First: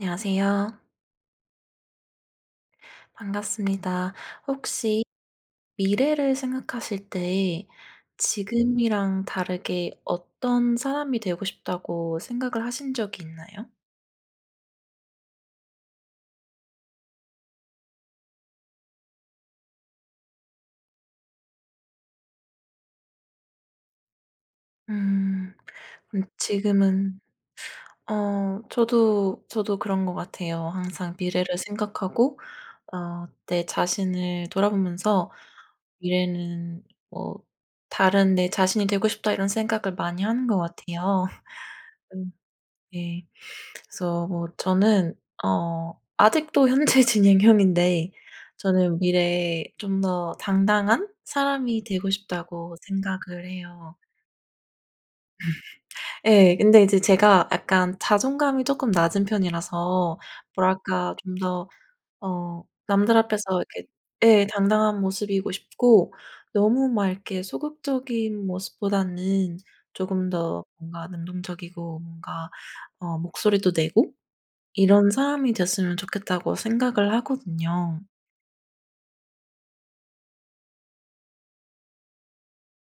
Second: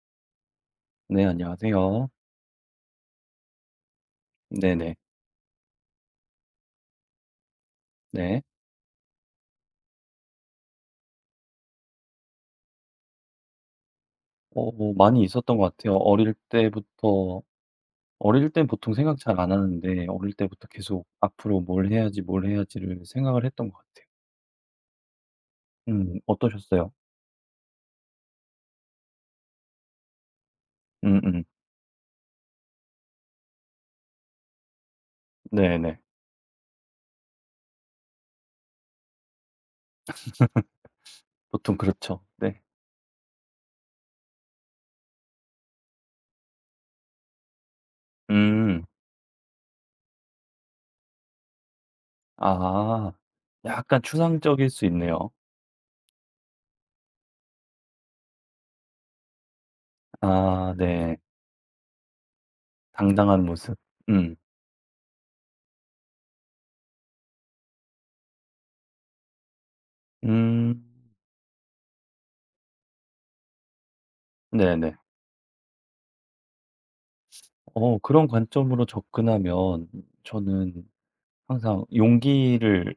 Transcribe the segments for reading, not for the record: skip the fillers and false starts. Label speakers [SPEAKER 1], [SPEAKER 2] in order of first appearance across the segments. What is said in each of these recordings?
[SPEAKER 1] 안녕하세요.
[SPEAKER 2] 네, 안녕하세요.
[SPEAKER 1] 반갑습니다.
[SPEAKER 2] 네네.
[SPEAKER 1] 혹시 미래를 생각하실 때
[SPEAKER 2] 네.
[SPEAKER 1] 지금이랑 다르게 어떤 사람이 되고 싶다고 생각을 하신 적이 있나요?
[SPEAKER 2] 뭐 많이 있었던 것 같아요. 어릴 땐 보통 생각 잘 안 하는데 어릴 때부터 계속 '앞으로 뭘 해야지, 뭘 해야지.'를 생각을 했던 것 같아요.
[SPEAKER 1] 음. 그럼
[SPEAKER 2] 어떠셨어요?
[SPEAKER 1] 지금은 어, 저도 그런 것 같아요. 항상
[SPEAKER 2] 음음.
[SPEAKER 1] 미래를 생각하고 어 내 자신을 돌아보면서
[SPEAKER 2] 네네.
[SPEAKER 1] "미래는 뭐 다른 내 자신이 되고 싶다." 이런 생각을 많이 하는 것 같아요.
[SPEAKER 2] 보통 그렇죠. 네.
[SPEAKER 1] 네. 그래서 뭐 저는 아직도 현재 진행형인데
[SPEAKER 2] 음.
[SPEAKER 1] 저는 미래에 좀 더 당당한 사람이 되고 싶다고
[SPEAKER 2] 아.
[SPEAKER 1] 생각을 해요.
[SPEAKER 2] 약간 추상적일 수 있네요.
[SPEAKER 1] 예. 근데 이제 제가 약간 자존감이 쪼끔 낮은 편이라서
[SPEAKER 2] 아
[SPEAKER 1] 뭐랄까
[SPEAKER 2] 네.
[SPEAKER 1] 좀 더 어 남들 앞에서
[SPEAKER 2] 당당한 모습.
[SPEAKER 1] 이렇게
[SPEAKER 2] 음.
[SPEAKER 1] 예 당당한 모습이고 싶고 너무 막 이렇게 소극적인 모습보다는 조금 더
[SPEAKER 2] 음.
[SPEAKER 1] 뭔가 능동적이고 뭔가 어 목소리도 내고
[SPEAKER 2] 네네.
[SPEAKER 1] 이런 사람이 됐으면 좋겠다고 생각을 하거든요.
[SPEAKER 2] 그런 관점으로 접근하면 저는 항상 용기를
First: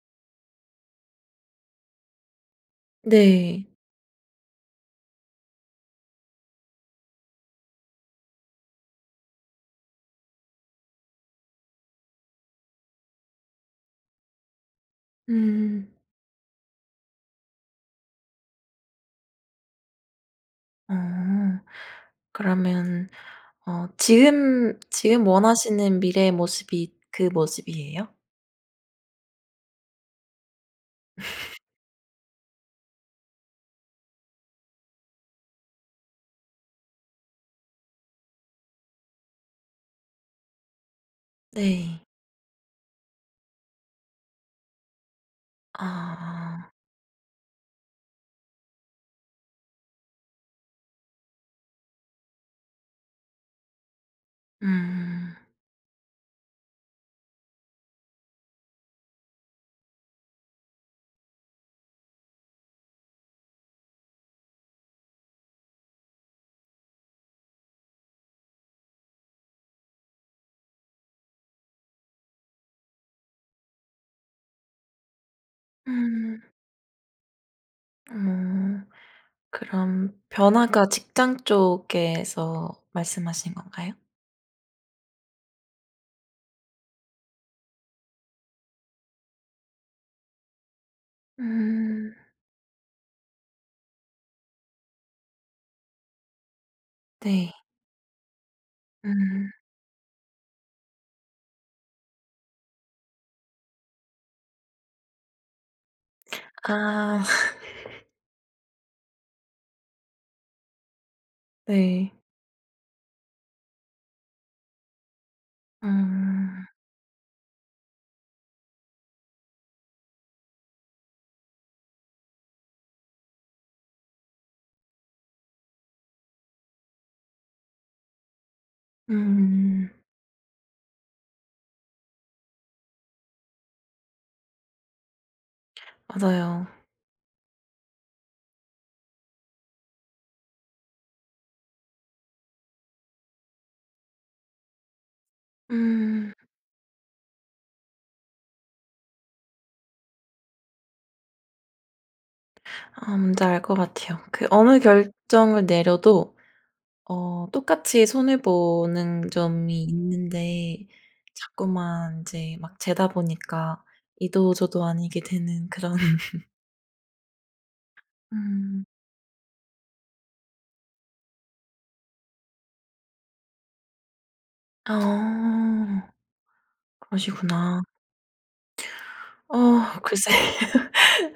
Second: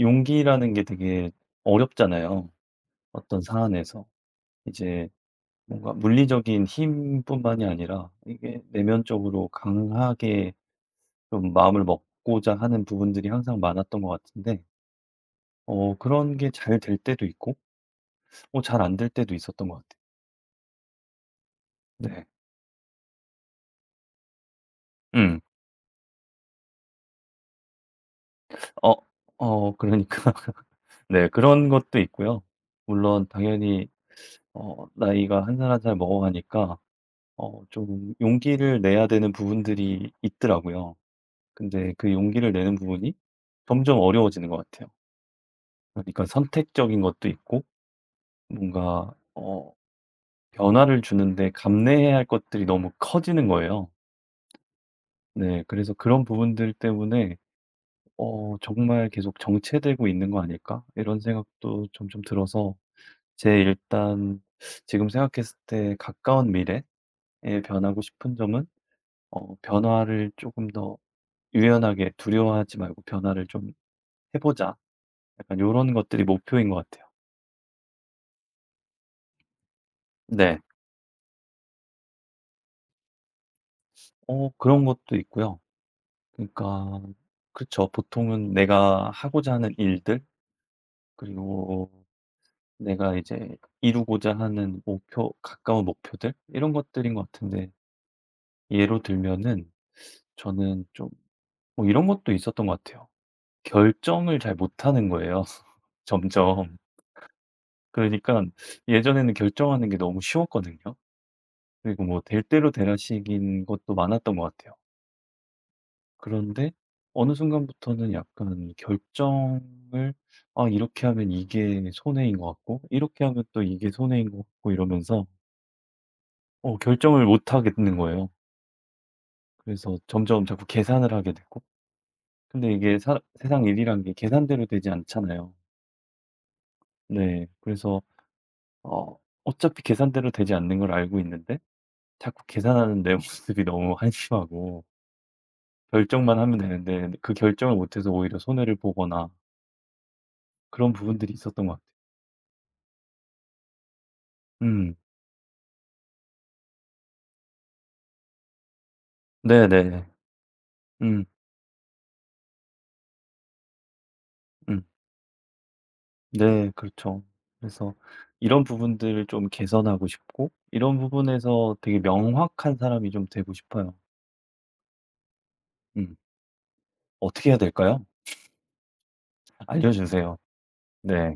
[SPEAKER 2] 용기라는 게 되게 어렵잖아요, 어떤
[SPEAKER 1] 네.
[SPEAKER 2] 사안에서. 이제 뭔가 물리적인 힘뿐만이 아니라 이게 내면적으로 강하게 좀 마음을 먹고자 하는 부분들이 항상 많았던 것 같은데
[SPEAKER 1] 음.
[SPEAKER 2] 그런 게 잘 될 때도 있고 잘 안 될 때도 있었던 것 같아요.
[SPEAKER 1] 어.
[SPEAKER 2] 네.
[SPEAKER 1] 그러면 어 지금
[SPEAKER 2] 음.
[SPEAKER 1] 원하시는 미래의 모습이 그 모습이에요?
[SPEAKER 2] 어 그러니까 네 그런 것도 있고요. 물론 당연히 나이가 한살 한살 먹어가니까 좀 용기를 내야 되는 부분들이 있더라고요. 근데
[SPEAKER 1] 네.
[SPEAKER 2] 그 용기를 내는 부분이 점점 어려워지는 것 같아요. 그러니까
[SPEAKER 1] 아.
[SPEAKER 2] 선택적인 것도 있고 뭔가 변화를 주는데 감내해야 할 것들이 너무 커지는 거예요.
[SPEAKER 1] 음.
[SPEAKER 2] 네. 그래서 그런 부분들 때문에 '어 정말 계속 정체되고 있는 거 아닐까?' 이런 생각도 점점 들어서 제 일단 지금 생각했을 때 가까운 미래에 변하고 싶은 점은 '변화를 조금 더 유연하게 두려워하지 말고 변화를 좀 해 보자.' 약간 이런 것들이
[SPEAKER 1] 음.
[SPEAKER 2] 목표인 것 같아요.
[SPEAKER 1] 어. 그럼
[SPEAKER 2] 네.
[SPEAKER 1] 변화가 직장 쪽에서 말씀하신 건가요?
[SPEAKER 2] 그런 것도 있고요. 그러니까 그쵸. 보통은 내가 하고자 하는 일들 그리고
[SPEAKER 1] 음.
[SPEAKER 2] 내가 이제 이루고자 하는 목표 가까운 목표들 이런 것들인 것
[SPEAKER 1] 네.
[SPEAKER 2] 같은데 예로
[SPEAKER 1] 음.
[SPEAKER 2] 들면은 저는 좀 뭐 이런 것도 있었던 것 같아요. 결정을 잘 못하는 거예요 점점.
[SPEAKER 1] 아.
[SPEAKER 2] 그러니까 예전에는 결정하는 게 너무 쉬웠거든요. 그리고
[SPEAKER 1] 네.
[SPEAKER 2] 뭐 될 대로 되라식인 것도 많았던 것 같아요.
[SPEAKER 1] 음.
[SPEAKER 2] 그런데 어느 순간부터는 약간 결정을 '아 이렇게 하면 이게 손해인 것 같고 이렇게 하면 또 이게 손해인 것 같고.' 이러면서 결정을 못 하겠는 거예요.
[SPEAKER 1] 음.
[SPEAKER 2] 그래서 점점 자꾸 계산을 하게 되고 근데 이게 사 세상 일이란 게 계산대로 되지 않잖아요.
[SPEAKER 1] 맞아요.
[SPEAKER 2] 네. 그래서 어 어차피 계산대로 되지 않는 걸 알고 있는데 자꾸 계산하는 내 모습이 너무 한심하고
[SPEAKER 1] 음.
[SPEAKER 2] 결정만 하면 되는데 그 결정을 못 해서 오히려 손해를 보거나 그런 부분들이 있었던 것 같아요.
[SPEAKER 1] 아 뭔지 알 것 같아요. 그 어느
[SPEAKER 2] 음.
[SPEAKER 1] 결정을 내려도 어 똑같이 손해 보는 점이
[SPEAKER 2] 네네.
[SPEAKER 1] 있는데
[SPEAKER 2] 음
[SPEAKER 1] 자꾸만 인제 막 재다 보니까 이도
[SPEAKER 2] 음.
[SPEAKER 1] 저도 아니게 되는 그런
[SPEAKER 2] 네 그렇죠. 그래서 이런
[SPEAKER 1] 음.
[SPEAKER 2] 부분들을 좀 개선하고 싶고 이런 부분에서 되게 명확한 사람이 좀 되고 싶어요.
[SPEAKER 1] 아
[SPEAKER 2] 음. 어떻게 해야
[SPEAKER 1] 그러시구나.
[SPEAKER 2] 될까요?
[SPEAKER 1] 어 글쎄
[SPEAKER 2] 알려주세요. 네.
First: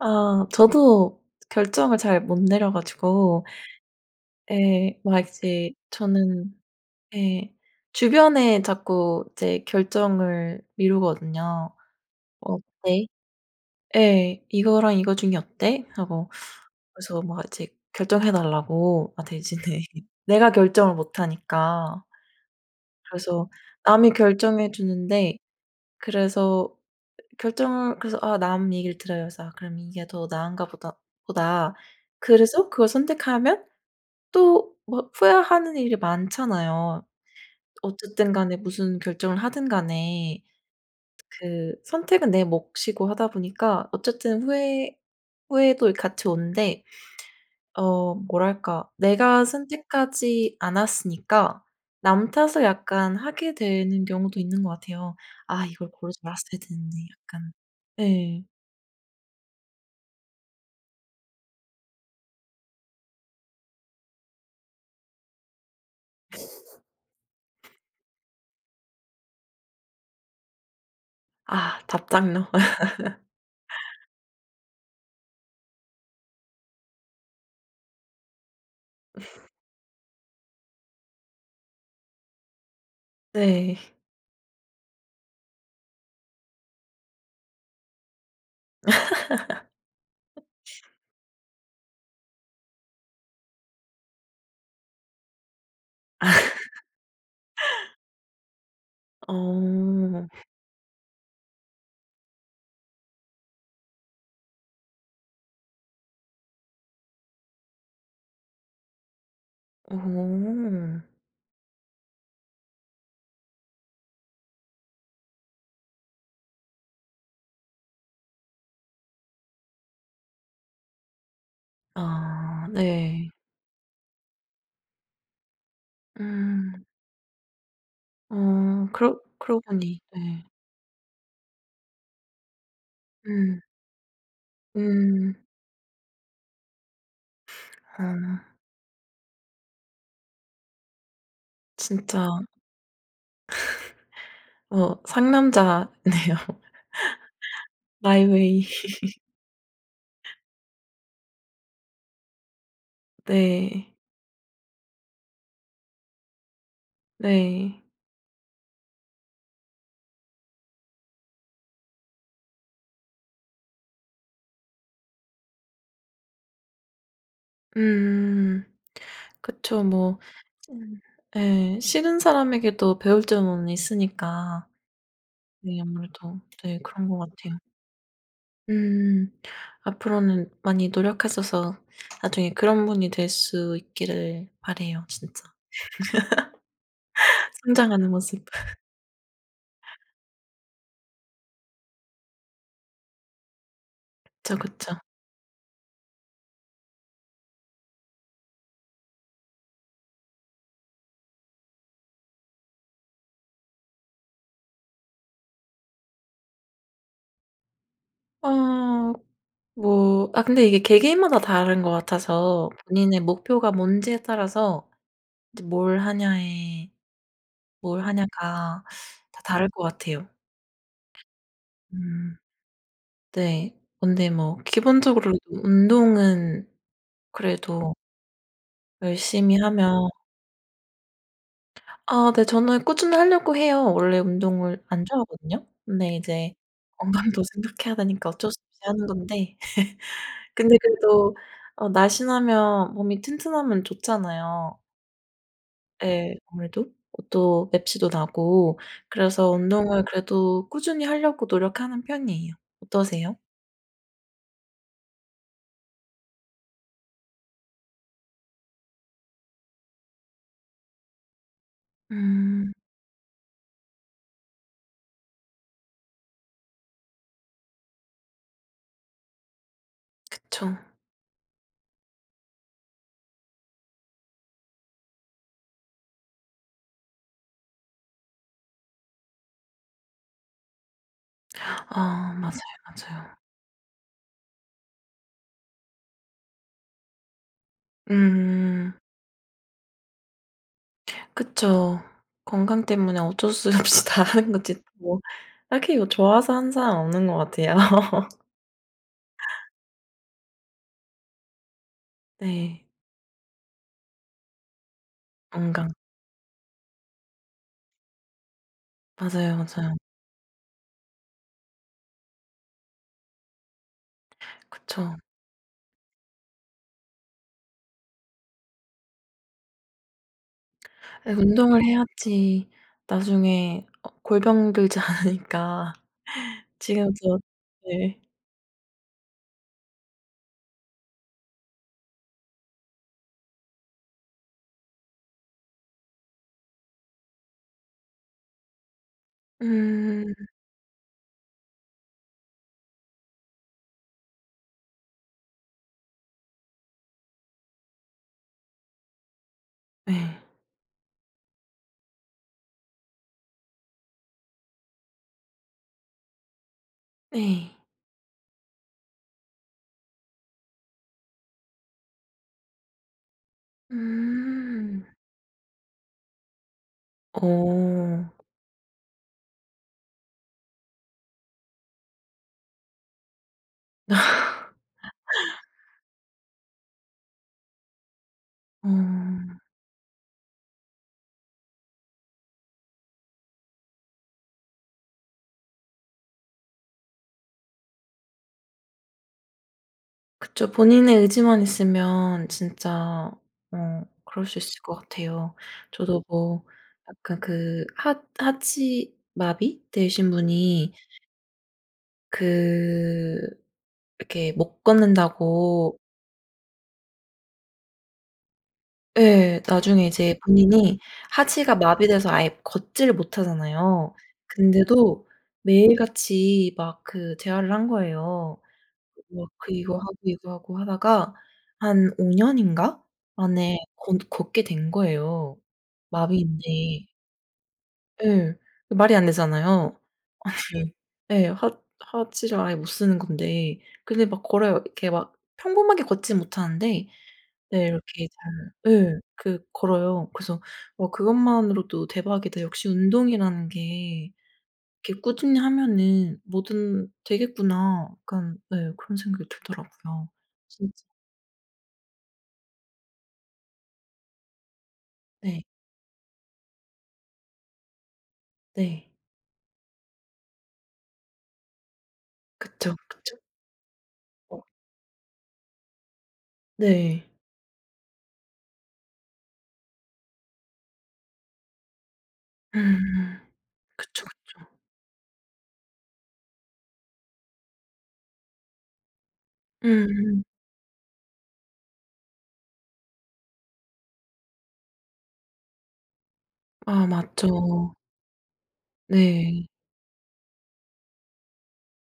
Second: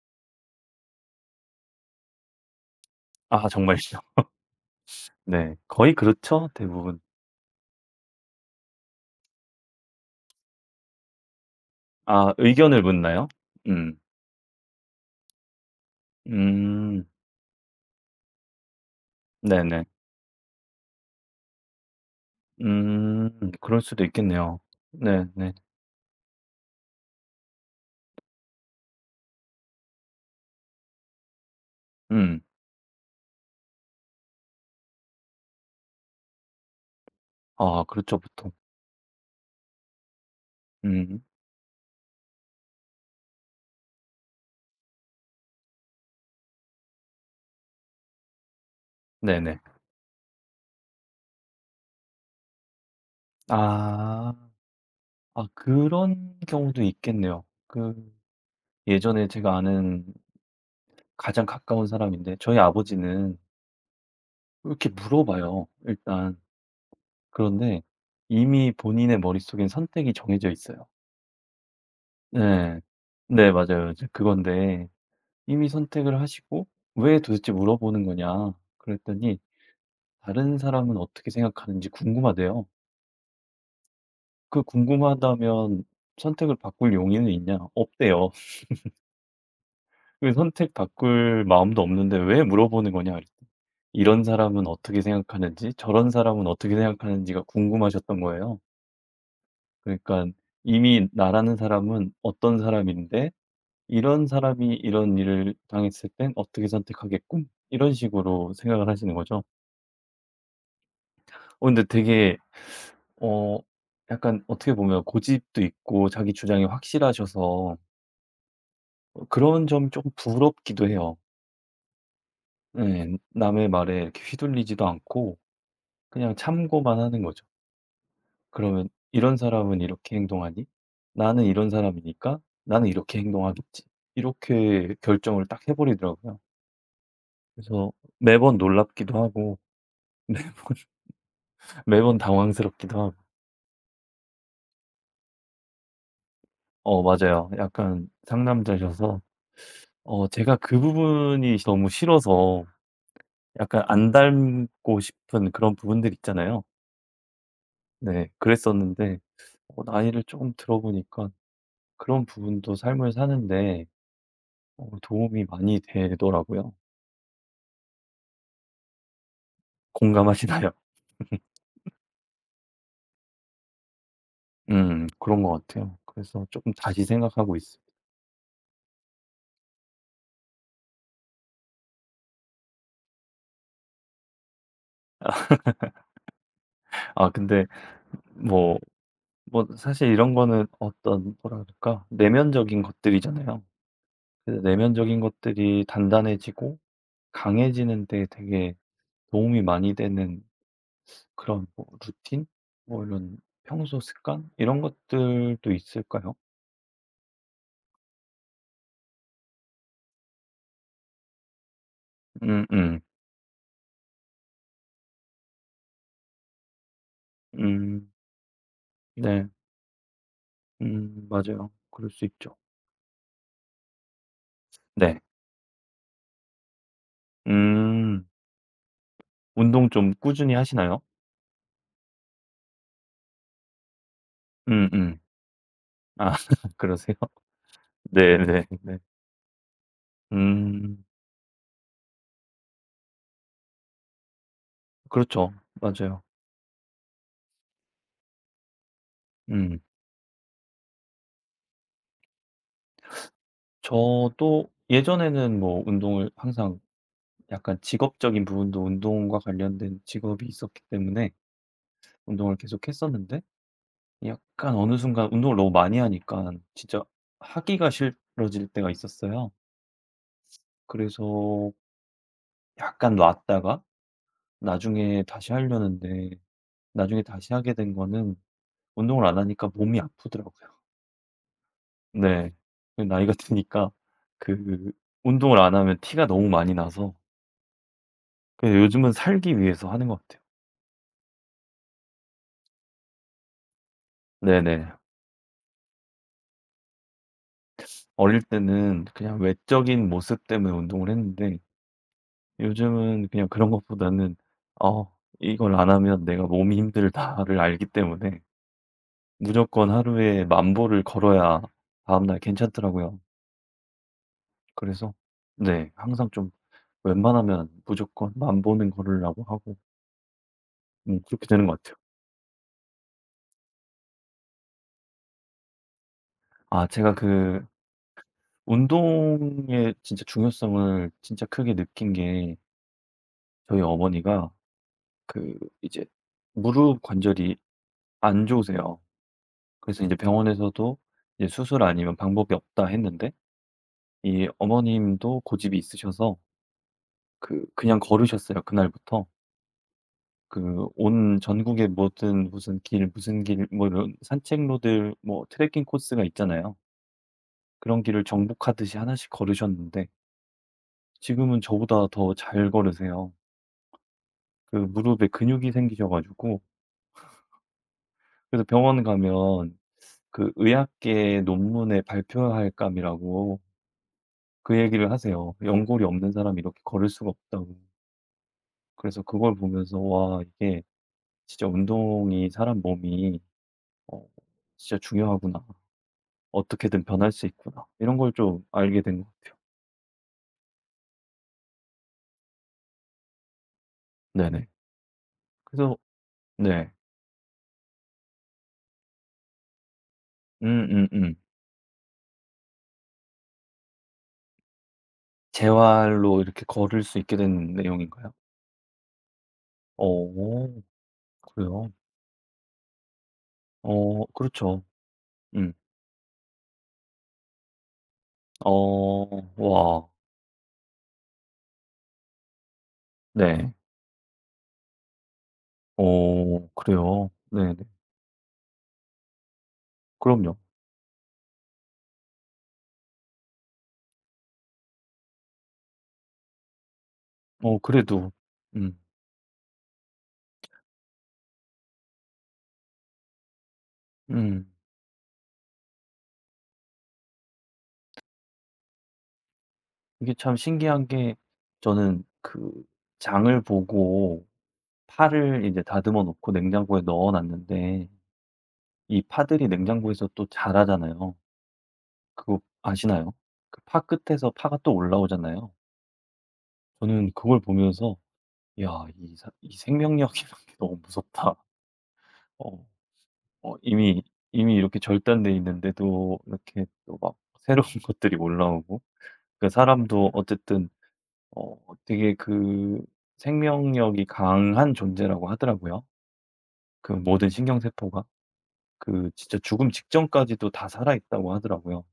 [SPEAKER 1] 아 저도 결정을 잘 못 내려 가지고
[SPEAKER 2] 아 정말요?
[SPEAKER 1] 예 막
[SPEAKER 2] 네.
[SPEAKER 1] 이제
[SPEAKER 2] 거의 그렇죠,
[SPEAKER 1] 저는
[SPEAKER 2] 대부분.
[SPEAKER 1] 예 주변에 자꾸 이제 결정을 미루거든요.
[SPEAKER 2] 아
[SPEAKER 1] 뭐
[SPEAKER 2] 의견을
[SPEAKER 1] "네."
[SPEAKER 2] 묻나요? 음.
[SPEAKER 1] 예. "이거랑 이거 중에 어때?" 하고
[SPEAKER 2] 음.
[SPEAKER 1] 그래서 막 이제 결정해 달라고 아 대신에
[SPEAKER 2] 네네.
[SPEAKER 1] 내가 결정을 못 하니까.
[SPEAKER 2] 음.
[SPEAKER 1] 그래서
[SPEAKER 2] 그럴 수도
[SPEAKER 1] 남이
[SPEAKER 2] 있겠네요.
[SPEAKER 1] 결정해 주는데
[SPEAKER 2] 네네.
[SPEAKER 1] 그래서 결정을 그래서 아 남 얘기를 들어요. 그래서 "아 그럼 이게 더 나은가 보다.'
[SPEAKER 2] 음.
[SPEAKER 1] 그래서 그걸 선택하면 또 뭐 후회하는 일이 많잖아요.
[SPEAKER 2] 아 그렇죠,
[SPEAKER 1] 어쨌든
[SPEAKER 2] 보통.
[SPEAKER 1] 간에 무슨 결정을 하든 간에
[SPEAKER 2] 음.
[SPEAKER 1] 그 선택은 내 몫이고 하다 보니까 어쨌든 후회도 같이 오는데 어 뭐랄까. 내가
[SPEAKER 2] 네네.
[SPEAKER 1] 선택하지 않았으니까 남 탓을 약간 하게 되는
[SPEAKER 2] 아.
[SPEAKER 1] 경우도 있는 것 같아요.
[SPEAKER 2] 아
[SPEAKER 1] "아 이걸 고르지
[SPEAKER 2] 그런
[SPEAKER 1] 말았어야
[SPEAKER 2] 경우도
[SPEAKER 1] 되는데."
[SPEAKER 2] 있겠네요.
[SPEAKER 1] 약간
[SPEAKER 2] 그
[SPEAKER 1] 예.
[SPEAKER 2] 예전에 제가 아는 가장 가까운 사람인데 저희 아버지는 이렇게 물어봐요, 일단. 그런데 이미 본인의 머릿속엔 선택이 정해져 있어요.
[SPEAKER 1] 아 답장 넣어요
[SPEAKER 2] 네. 네 맞아요. 이제 그건데 이미 선택을 하시고 "왜 도대체 물어보는 거냐?" 그랬더니 "다른 사람은 어떻게 생각하는지 궁금하대요."
[SPEAKER 1] 네.
[SPEAKER 2] "그 궁금하다면 선택을 바꿀 용의는 있냐?" "없대요." 그 선택 바꿀 마음도 없는데 왜 물어보는 거냐 그랬더니 이런 사람은 어떻게 생각하는지 저런 사람은 어떻게 생각하는지가 궁금하셨던 거예요. 그러니까
[SPEAKER 1] 어.
[SPEAKER 2] 이미 나라는 사람은 어떤 사람인데 이런 사람이 이런 일을 당했을 땐 어떻게 선택하겠군 이런 식으로 생각을 하시는 거죠.
[SPEAKER 1] 어.
[SPEAKER 2] 근데 되게 어 약간 어떻게 보면 고집도 있고 자기 주장이 확실하셔서 그런 점이 조금 부럽기도 해요.
[SPEAKER 1] 아
[SPEAKER 2] 네,
[SPEAKER 1] 네.
[SPEAKER 2] 남의 말에 이렇게 휘둘리지도 않고 그냥
[SPEAKER 1] 음.
[SPEAKER 2] 참고만 하는 거죠.
[SPEAKER 1] 어
[SPEAKER 2] 그러면
[SPEAKER 1] 그러
[SPEAKER 2] '이런
[SPEAKER 1] 그러고
[SPEAKER 2] 사람은
[SPEAKER 1] 보니
[SPEAKER 2] 이렇게
[SPEAKER 1] 네.
[SPEAKER 2] 행동하니? 나는 이런 사람이니까 나는 이렇게
[SPEAKER 1] 음.
[SPEAKER 2] 행동하겠지.' 이렇게
[SPEAKER 1] 음.
[SPEAKER 2] 결정을 딱 해 버리더라고요. 그래서
[SPEAKER 1] 아
[SPEAKER 2] 매번 놀랍기도 하고 매번 매번
[SPEAKER 1] 진짜
[SPEAKER 2] 당황스럽기도 하고.
[SPEAKER 1] 어 상남자네요.
[SPEAKER 2] 맞아요. 약간
[SPEAKER 1] 마이 웨이.
[SPEAKER 2] 상남자셔서 제가 그 부분이 너무 싫어서 약간
[SPEAKER 1] 네.
[SPEAKER 2] 안 닮고 싶은 그런 부분들 있잖아요.
[SPEAKER 1] 네.
[SPEAKER 2] 네. 그랬었는데 나이를 조금 들어 보니까 그런 부분도 삶을 사는데 도움이 많이 되더라고요.
[SPEAKER 1] 음. 그쵸. 뭐
[SPEAKER 2] 공감하시나요?
[SPEAKER 1] 음. 예. 싫은 사람에게도 배울 점은 있으니까.
[SPEAKER 2] 그런 것
[SPEAKER 1] 네
[SPEAKER 2] 같아요.
[SPEAKER 1] 아무래도
[SPEAKER 2] 그래서 조금
[SPEAKER 1] 네
[SPEAKER 2] 다시
[SPEAKER 1] 그런 것
[SPEAKER 2] 생각하고
[SPEAKER 1] 같아요.
[SPEAKER 2] 있어요.
[SPEAKER 1] 음. 앞으로는 많이 노력하셔서 나중에 그런 분이 될 수 있기를 바라요 진짜.
[SPEAKER 2] 아 근데
[SPEAKER 1] 성장하는 모습.
[SPEAKER 2] 뭐 사실 이런 거는 어떤 뭐라 그럴까? 내면적인 것들이잖아요. 그
[SPEAKER 1] 그쵸, 그쵸.
[SPEAKER 2] 내면적인 것들이 단단해지고 강해지는 데 되게 도움이 많이 되는 그런 뭐 루틴? 뭐 이런 평소 습관? 이런 것들도 있을까요?
[SPEAKER 1] 어 뭐 아 근데 이게 개개인마다 다른 것
[SPEAKER 2] 음음.
[SPEAKER 1] 같아서
[SPEAKER 2] 음.
[SPEAKER 1] 본인의 목표가 뭔지에 따라서 이제 뭘 하냐에 뭘
[SPEAKER 2] 음,
[SPEAKER 1] 하냐가 다
[SPEAKER 2] 네.
[SPEAKER 1] 다를 것 같아요.
[SPEAKER 2] 맞아요. 그럴 수
[SPEAKER 1] 음.
[SPEAKER 2] 있죠.
[SPEAKER 1] 네. 근데 뭐
[SPEAKER 2] 네.
[SPEAKER 1] 기본적으로 운동은 그래도
[SPEAKER 2] 음.
[SPEAKER 1] 열심히
[SPEAKER 2] 운동
[SPEAKER 1] 하면
[SPEAKER 2] 좀 꾸준히 하시나요?
[SPEAKER 1] 아 네 저는 꾸준히 하려고 해요. 원래 운동을 안
[SPEAKER 2] 음음.
[SPEAKER 1] 좋아하거든요. 근데
[SPEAKER 2] 아
[SPEAKER 1] 이제
[SPEAKER 2] 그러세요?
[SPEAKER 1] 건강도 생각해야 되니까 어쩔 수
[SPEAKER 2] 네네.
[SPEAKER 1] 없이
[SPEAKER 2] 네.
[SPEAKER 1] 하는 건데 근데
[SPEAKER 2] 음.
[SPEAKER 1] 그래도 어 날씬하면 몸이 튼튼하면 좋잖아요.
[SPEAKER 2] 그렇죠. 맞아요.
[SPEAKER 1] 예 아무래도. 또 맵시도 나고 그래서
[SPEAKER 2] 음.
[SPEAKER 1] 운동을 그래도 꾸준히 하려고 노력하는 편이에요. 어떠세요?
[SPEAKER 2] 저도 예전에는 뭐 운동을 항상 약간 직업적인 부분도 운동과 관련된 직업이 있었기 때문에 운동을
[SPEAKER 1] 음
[SPEAKER 2] 계속 했었는데 약간 어느 순간 운동을 너무 많이 하니까 진짜 하기가 싫어질 때가 있었어요.
[SPEAKER 1] 그쵸.
[SPEAKER 2] 그래서 약간 놨다가 나중에 다시 하려는데 나중에 다시 하게 된 거는 운동을 안 하니까 몸이 아프더라고요.
[SPEAKER 1] 아
[SPEAKER 2] 네.
[SPEAKER 1] 맞아요,
[SPEAKER 2] 그 나이가
[SPEAKER 1] 맞아요.
[SPEAKER 2] 드니까 그 운동을 안 하면 티가 너무 많이 나서 그냥
[SPEAKER 1] 음.
[SPEAKER 2] 요즘은 살기 위해서 하는 것 같아요.
[SPEAKER 1] 그쵸. 건강 때문에 어쩔 수 없이 다 하는 거지
[SPEAKER 2] 네네.
[SPEAKER 1] 뭐 딱히 이거 좋아서 한 사람 없는 것 같아요.
[SPEAKER 2] 어릴 때는 그냥 외적인 모습 때문에 운동을 했는데
[SPEAKER 1] 네.
[SPEAKER 2] 요즘은 그냥 그런 것보다는 '어 이걸
[SPEAKER 1] 건강.
[SPEAKER 2] 안 하면 내가 몸이 힘들다.'를 알기 때문에
[SPEAKER 1] 맞아요,
[SPEAKER 2] 무조건
[SPEAKER 1] 맞아요.
[SPEAKER 2] 하루에 10,000보를 걸어야 다음날 괜찮더라고요. 그래서
[SPEAKER 1] 그쵸.
[SPEAKER 2] 네 항상 좀 웬만하면 무조건 10,000보는 걸으려고 하고
[SPEAKER 1] 예
[SPEAKER 2] 그렇게 되는
[SPEAKER 1] 운동을
[SPEAKER 2] 것 같아요.
[SPEAKER 1] 해야지 나중에 어 골병 들지 않으니까
[SPEAKER 2] 아 제가
[SPEAKER 1] 지금부터
[SPEAKER 2] 그
[SPEAKER 1] 네.
[SPEAKER 2] 운동의 진짜 중요성을 진짜 크게 느낀 게 저희 어머니가 그 이제 무릎 관절이 안 좋으세요. 그래서 이제
[SPEAKER 1] 음
[SPEAKER 2] 병원에서도 이제 수술 아니면 방법이 없다 했는데 이 어머님도 고집이 있으셔서 그냥 걸으셨어요 그날부터.
[SPEAKER 1] 네.
[SPEAKER 2] 그 온 전국의 모든 무슨 길 무슨 길 뭐 이런 산책로들 뭐 트레킹 코스가 있잖아요.
[SPEAKER 1] 네.
[SPEAKER 2] 그런 길을 정복하듯이 하나씩 걸으셨는데 지금은 저보다 더 잘 걸으세요. 그
[SPEAKER 1] 음.
[SPEAKER 2] 무릎에 근육이 생기셔 가지고
[SPEAKER 1] 오
[SPEAKER 2] 그래서 병원 가면 그 의학계 논문에 발표할 감이라고 그 얘기를 하세요. 연골이 없는 사람이 이렇게 걸을 수가 없다고. 그래서 그걸
[SPEAKER 1] 어.
[SPEAKER 2] 보면서 '와 이게 진짜 운동이 사람 몸이 어 진짜 중요하구나. 어떻게든 변할 수 있구나.' 이런 걸 좀 알게 된 것 같아요.
[SPEAKER 1] 그쵸. 본인의 의지만 있으면 진짜 어 그럴 수
[SPEAKER 2] 네네.
[SPEAKER 1] 있을 것 같아요.
[SPEAKER 2] 그래서
[SPEAKER 1] 저도 뭐
[SPEAKER 2] 네.
[SPEAKER 1] 약간 그 하 하지 마비 되신 분이
[SPEAKER 2] 음음음.
[SPEAKER 1] 그 이렇게 못 걷는다고
[SPEAKER 2] 재활로 이렇게 걸을 수 있게 된 내용인가요?
[SPEAKER 1] 예. 나중에 이제
[SPEAKER 2] 오오
[SPEAKER 1] 본인이 하지가
[SPEAKER 2] 그래요?
[SPEAKER 1] 마비돼서 아예 걷지를 못하잖아요.
[SPEAKER 2] 그렇죠.
[SPEAKER 1] 근데도
[SPEAKER 2] 음.
[SPEAKER 1] 매일같이 막 그 재활을 한 거예요.
[SPEAKER 2] 어
[SPEAKER 1] 뭐 그 이거
[SPEAKER 2] 와.
[SPEAKER 1] 하고 이거 하고 하다가 한 5년 년인가
[SPEAKER 2] 네.
[SPEAKER 1] 만에 걷 걷게 된 거예요. 마비인데
[SPEAKER 2] 그래요. 네네.
[SPEAKER 1] 예. 말이 안 되잖아요.
[SPEAKER 2] 그럼요.
[SPEAKER 1] 예 예. 하 하지를 아예 못 쓰는 건데 근데 막 걸어요. 이렇게 막 평범하게 걷진 못하는데 네 이렇게
[SPEAKER 2] 그래도
[SPEAKER 1] 잘
[SPEAKER 2] 음.
[SPEAKER 1] 예 그 걸어요. 그래서 와 그것만으로도 대박이다. 역시 운동이라는 게
[SPEAKER 2] 음.
[SPEAKER 1] 이렇게 꾸준히 하면은 뭐든 되겠구나. 약간 네 그런 생각이 들더라고요.
[SPEAKER 2] 이게 참
[SPEAKER 1] 진짜
[SPEAKER 2] 신기한 게 저는 그 장을 보고
[SPEAKER 1] 네.
[SPEAKER 2] 파를 이제 다듬어 놓고 냉장고에 넣어 놨는데
[SPEAKER 1] 네.
[SPEAKER 2] 이 파들이 냉장고에서 또 자라잖아요. 그거
[SPEAKER 1] 그쵸,
[SPEAKER 2] 아시나요?
[SPEAKER 1] 그쵸.
[SPEAKER 2] 그 파 끝에서
[SPEAKER 1] 어
[SPEAKER 2] 파가 또 올라오잖아요.
[SPEAKER 1] 네.
[SPEAKER 2] 저는 그걸 보면서 '야 이 생명력이란 게 너무 무섭다.' 어.
[SPEAKER 1] 음.
[SPEAKER 2] 어 이미
[SPEAKER 1] 그쵸, 그쵸.
[SPEAKER 2] 이미 이렇게 절단돼 있는데도 이렇게 또 막 새로운 것들이 올라오고 그 사람도
[SPEAKER 1] 음음.
[SPEAKER 2] 어쨌든 어 되게 그 생명력이 강한 존재라고 하더라고요.
[SPEAKER 1] 아
[SPEAKER 2] 그 모든
[SPEAKER 1] 맞죠.
[SPEAKER 2] 신경세포가. 그 진짜
[SPEAKER 1] 네.
[SPEAKER 2] 죽음 직전까지도 다 살아있다고 하더라고요.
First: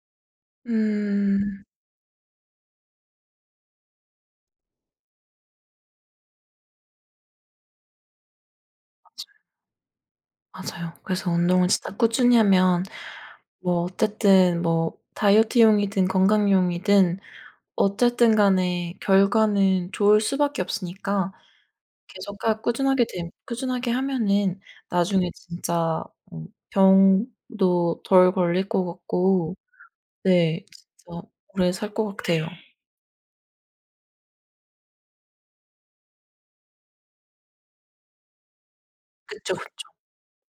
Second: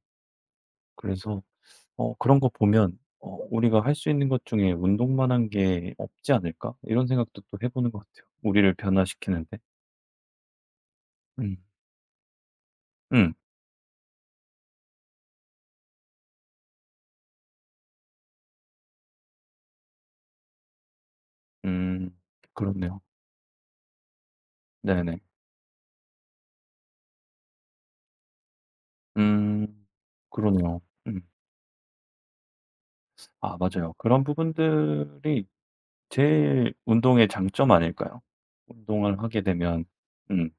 [SPEAKER 2] 그래서
[SPEAKER 1] 음.
[SPEAKER 2] 그런 거 보면 '우리가 할 수 있는 것 중에 운동만 한 게 없지 않을까?' 이런 생각도 또 해 보는 것 같아요, 우리를 변화시키는데.
[SPEAKER 1] 맞아요. 그래서
[SPEAKER 2] 음.
[SPEAKER 1] 운동을 진짜 꾸준히 하면
[SPEAKER 2] 음.
[SPEAKER 1] 뭐 어쨌든 뭐 다이어트용이든 건강용이든 어쨌든 간에 결과는 좋을 수밖에 없으니까
[SPEAKER 2] 음.
[SPEAKER 1] 계속 하
[SPEAKER 2] 그렇네요.
[SPEAKER 1] 꾸준하게 됨 꾸준하게 하면은
[SPEAKER 2] 네네.
[SPEAKER 1] 나중에 진짜 어 병도 덜 걸릴 것 같고
[SPEAKER 2] 음.
[SPEAKER 1] 네.
[SPEAKER 2] 그러네요.
[SPEAKER 1] 진짜
[SPEAKER 2] 음.
[SPEAKER 1] 오래 살 것 같아요.
[SPEAKER 2] 아 맞아요. 그런 부분들이 제일 운동의 장점 아닐까요? 운동을 하게
[SPEAKER 1] 그쵸,
[SPEAKER 2] 되면
[SPEAKER 1] 그쵸.
[SPEAKER 2] 음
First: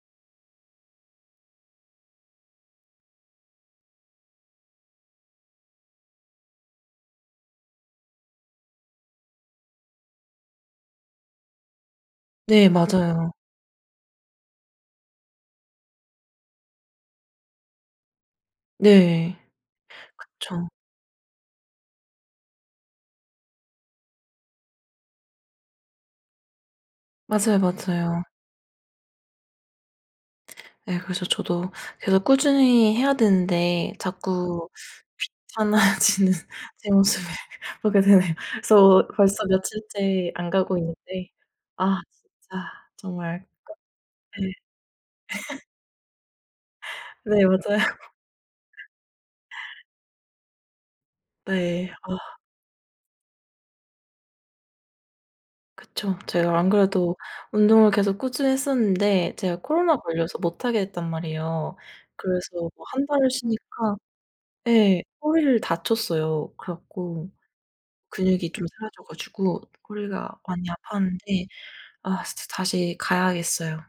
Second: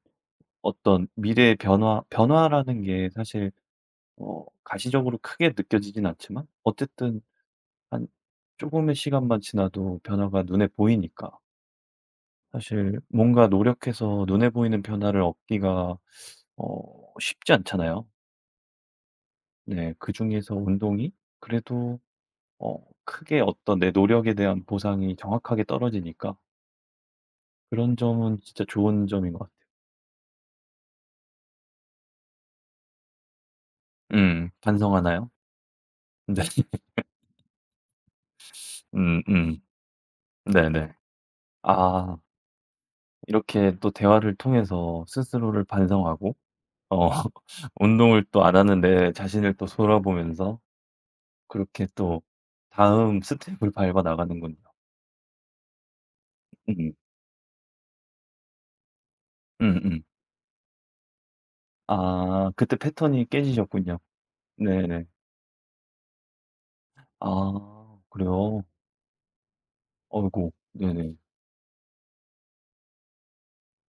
[SPEAKER 2] 어떤 미래의 변화라는 게 사실 가시적으로 크게 느껴지진 않지만 어쨌든 한 조금의 시간만 지나도 변화가 눈에 보이니까
[SPEAKER 1] 네
[SPEAKER 2] 사실
[SPEAKER 1] 맞아요.
[SPEAKER 2] 뭔가 노력해서 눈에 보이는 변화를 얻기가 쉽지 않잖아요.
[SPEAKER 1] 네.
[SPEAKER 2] 네. 그중에서
[SPEAKER 1] 그쵸.
[SPEAKER 2] 운동이 그래도 어 크게 어떤 내 노력에 대한 보상이 정확하게 떨어지니까
[SPEAKER 1] 맞아요,
[SPEAKER 2] 그런
[SPEAKER 1] 맞아요.
[SPEAKER 2] 점은 진짜 좋은 점인 것 같아요.
[SPEAKER 1] 예 그래서 저도 계속 꾸준히 해야 되는데
[SPEAKER 2] 음.
[SPEAKER 1] 자꾸
[SPEAKER 2] 반성하나요?
[SPEAKER 1] 귀찮아지는
[SPEAKER 2] 네.
[SPEAKER 1] 제 모습을 보게 되네요. 그래서 벌써
[SPEAKER 2] 음음.
[SPEAKER 1] 며칠째 안 가고
[SPEAKER 2] 네네.
[SPEAKER 1] 있는데 아
[SPEAKER 2] 아
[SPEAKER 1] 진짜 정말
[SPEAKER 2] 이렇게 또 대화를
[SPEAKER 1] 예.
[SPEAKER 2] 통해서 스스로를 반성하고 어
[SPEAKER 1] 네 맞아요.
[SPEAKER 2] 운동을 또 안 하는 내 자신을 또 돌아보면서 그렇게
[SPEAKER 1] 네. 아.
[SPEAKER 2] 또 다음 스텝을 밟아 나가는군요.
[SPEAKER 1] 그쵸. 제가 안
[SPEAKER 2] 음.
[SPEAKER 1] 그래도 운동을 계속 꾸준히 했었는데 제가 코로나
[SPEAKER 2] 음음.
[SPEAKER 1] 걸려서 못 하게 됐단 말이에요. 그래서
[SPEAKER 2] 아 그때
[SPEAKER 1] 뭐 한
[SPEAKER 2] 패턴이
[SPEAKER 1] 달을 쉬니까
[SPEAKER 2] 깨지셨군요.
[SPEAKER 1] 예
[SPEAKER 2] 네네.
[SPEAKER 1] 허리를 다쳤어요. 그래 갖고
[SPEAKER 2] 아
[SPEAKER 1] 근육이
[SPEAKER 2] 그래요?
[SPEAKER 1] 좀 사라져 가지고 허리가
[SPEAKER 2] 아이고.
[SPEAKER 1] 많이
[SPEAKER 2] 네네.
[SPEAKER 1] 아팠는데 아 진짜 다시 가야겠어요.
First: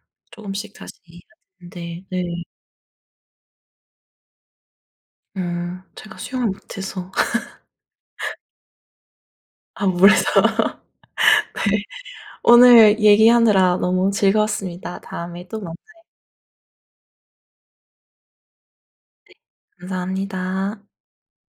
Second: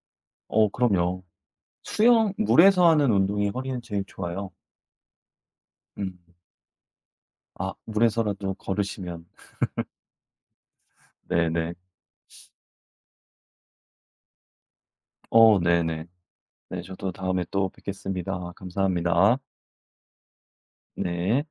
[SPEAKER 1] 조금씩 다시 해야
[SPEAKER 2] 그럼요.
[SPEAKER 1] 되는데 네.
[SPEAKER 2] 수영 물에서 하는 운동이 허리는 제일 좋아요.
[SPEAKER 1] 제가
[SPEAKER 2] 음.
[SPEAKER 1] 수영을 못해서
[SPEAKER 2] 아 물에서라도 걸으시면.
[SPEAKER 1] 아 몰라서.
[SPEAKER 2] 네네.
[SPEAKER 1] 네. 오늘 얘기하느라 너무 즐거웠습니다. 다음에 또 만나요.
[SPEAKER 2] 네네. 네 저도 다음에 또 뵙겠습니다. 감사합니다.
[SPEAKER 1] 감사합니다.
[SPEAKER 2] 네.